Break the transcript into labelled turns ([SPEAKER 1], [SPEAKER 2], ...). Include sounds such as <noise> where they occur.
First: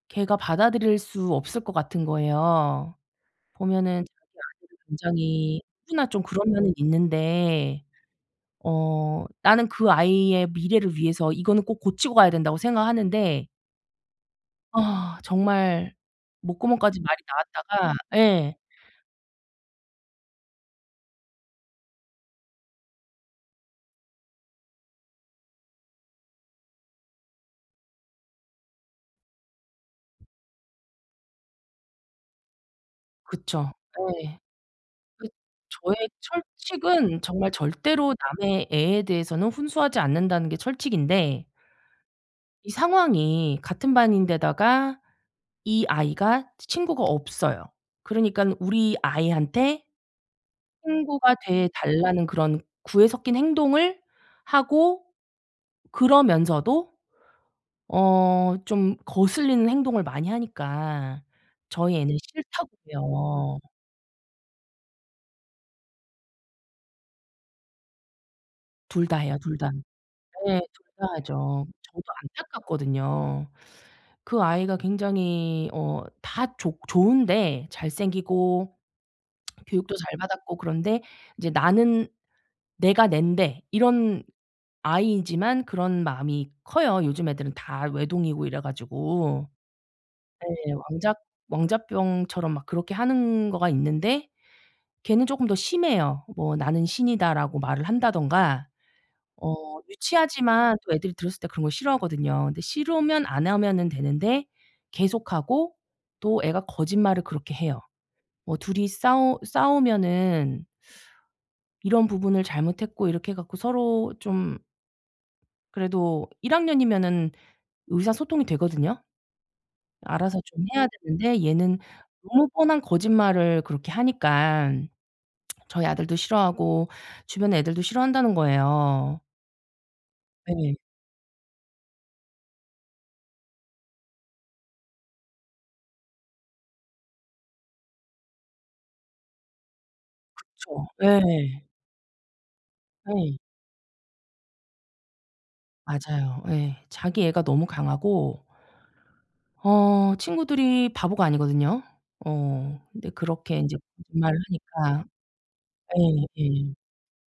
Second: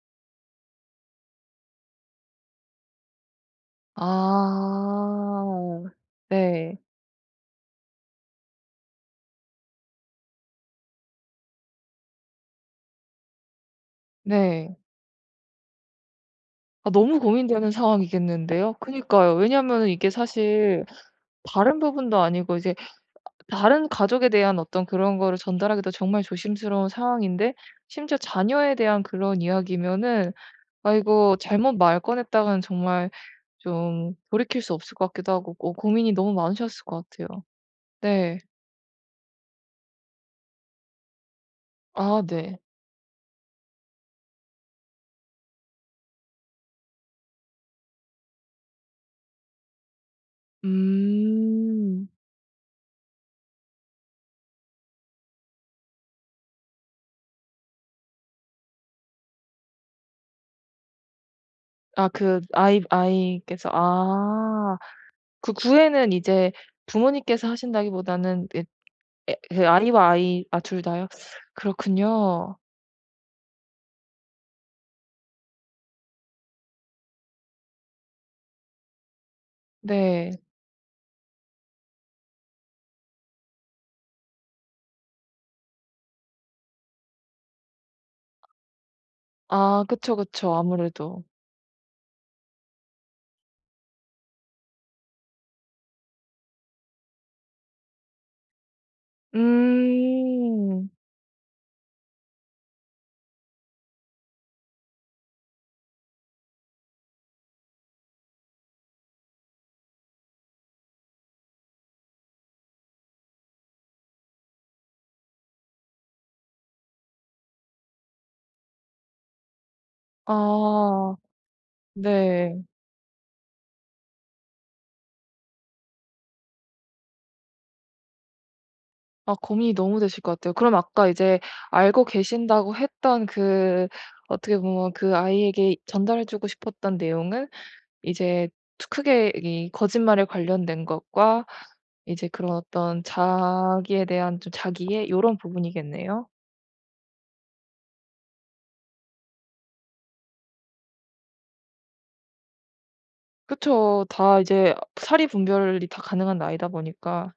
[SPEAKER 1] 걔가 받아들일 수 없을 것 같은 거예요. 보면은 <unintelligible> 굉장히
[SPEAKER 2] 아.
[SPEAKER 1] 누구나 좀 그런 면은
[SPEAKER 2] 예.
[SPEAKER 1] 있는데 어 나는 그 아이의 미래를 위해서 이거는 꼭 고치고 가야 된다고 생각하는데
[SPEAKER 2] 네.
[SPEAKER 1] 아 정말
[SPEAKER 2] 아
[SPEAKER 1] 목구멍까지 말이
[SPEAKER 2] 너무 고민되는
[SPEAKER 1] 나왔다가. 예.
[SPEAKER 2] 상황이겠는데요. 그니까요. 왜냐면은 이게 사실 다른 부분도 아니고 이제 다른 가족에 대한 어떤 그런 거를 전달하기도 정말 조심스러운 상황인데 심지어 자녀에 대한 그런 이야기면은 아 이거 잘못 말 꺼냈다가는 정말
[SPEAKER 1] 그쵸.
[SPEAKER 2] 좀
[SPEAKER 1] 네.
[SPEAKER 2] 돌이킬 수 없을 것
[SPEAKER 1] 그
[SPEAKER 2] 같기도 하고 어
[SPEAKER 1] 저의
[SPEAKER 2] 고민이 너무 많으셨을 것
[SPEAKER 1] 철칙은
[SPEAKER 2] 같아요.
[SPEAKER 1] 정말 절대로
[SPEAKER 2] 네.
[SPEAKER 1] 남의 애에 대해서는 훈수하지 않는다는 게 철칙인데
[SPEAKER 2] 아 네.
[SPEAKER 1] 이 상황이 같은 반인데다가 이 아이가 치 친구가 없어요. 그러니깐 우리 아이한테 친구가 돼
[SPEAKER 2] 음.
[SPEAKER 1] 달라는 그런 구애 섞인 행동을 하고 그러면서도 어 좀 거슬리는 행동을 많이 하니까 저희
[SPEAKER 2] 아
[SPEAKER 1] 애는
[SPEAKER 2] 그 아이,
[SPEAKER 1] 싫다고요.
[SPEAKER 2] 아이께서 아. 그 구애는 이제 부모님께서 하신다기보다는 그
[SPEAKER 1] 둘 다
[SPEAKER 2] 애
[SPEAKER 1] 해요 둘
[SPEAKER 2] 그
[SPEAKER 1] 다.
[SPEAKER 2] 아이와 아이 아
[SPEAKER 1] 네.
[SPEAKER 2] 둘
[SPEAKER 1] 둘
[SPEAKER 2] 다요?
[SPEAKER 1] 다 하죠. 저도
[SPEAKER 2] 그렇군요.
[SPEAKER 1] 안타깝거든요. 그 아이가 굉장히 어 다 좋 좋은데 잘생기고 <smacks lips> 교육도 잘
[SPEAKER 2] 네.
[SPEAKER 1] 받았고 그런데 이제 나는 내가 낸데 이런 아이이지만 그런 마음이 커요. 요즘 애들은 다 외동이고 이래 가지고.
[SPEAKER 2] 아 그쵸.
[SPEAKER 1] 네.
[SPEAKER 2] 그쵸.
[SPEAKER 1] 왕자
[SPEAKER 2] 아무래도.
[SPEAKER 1] 왕자병처럼 막 그렇게 하는 거가 있는데 걔는 조금 더 심해요. 뭐 "나는 신이다."라고 말을 한다든가 어 유치하지만
[SPEAKER 2] 음.
[SPEAKER 1] 또 애들이 들었을 때 그런 거 싫어하거든요. 근데 싫으면 안 하면은 되는데 계속 하고 또 애가 거짓말을 그렇게 해요. 뭐 둘이 싸우 싸우면은 <sucks teeth> 이런 부분을 잘못했고 이렇게 해 갖고 서로 좀 그래도 1 학년이면은 의사소통이 되거든요. 알아서 좀 해야
[SPEAKER 2] 아.
[SPEAKER 1] 되는데 얘는 너무
[SPEAKER 2] 네.
[SPEAKER 1] 뻔한 거짓말을 그렇게 하니깐 <smacks lips> 저희 아들도 싫어하고 주변 애들도 싫어한다는 거예요.
[SPEAKER 2] 아 고민이 너무 되실 것 같아요. 그럼
[SPEAKER 1] 네.
[SPEAKER 2] 아까 이제 알고 계신다고 했던 그 어떻게 보면 그 아이에게 전달해주고 싶었던 내용은 이제 트 크게 이게 거짓말에 관련된
[SPEAKER 1] 그쵸. 예.
[SPEAKER 2] 것과 이제 그런 어떤
[SPEAKER 1] 예.
[SPEAKER 2] 자기에 대한 좀 자기애 이런 부분이겠네요.
[SPEAKER 1] 맞아요. 예. 자기애가 너무 강하고 어 친구들이 바보가 아니거든요. 어 근데 그렇게 인제
[SPEAKER 2] 그쵸.
[SPEAKER 1] 거짓말을
[SPEAKER 2] 다 이제
[SPEAKER 1] 하니까.
[SPEAKER 2] 사리분별이 다
[SPEAKER 1] 예.
[SPEAKER 2] 가능한 나이다
[SPEAKER 1] 예.
[SPEAKER 2] 보니까.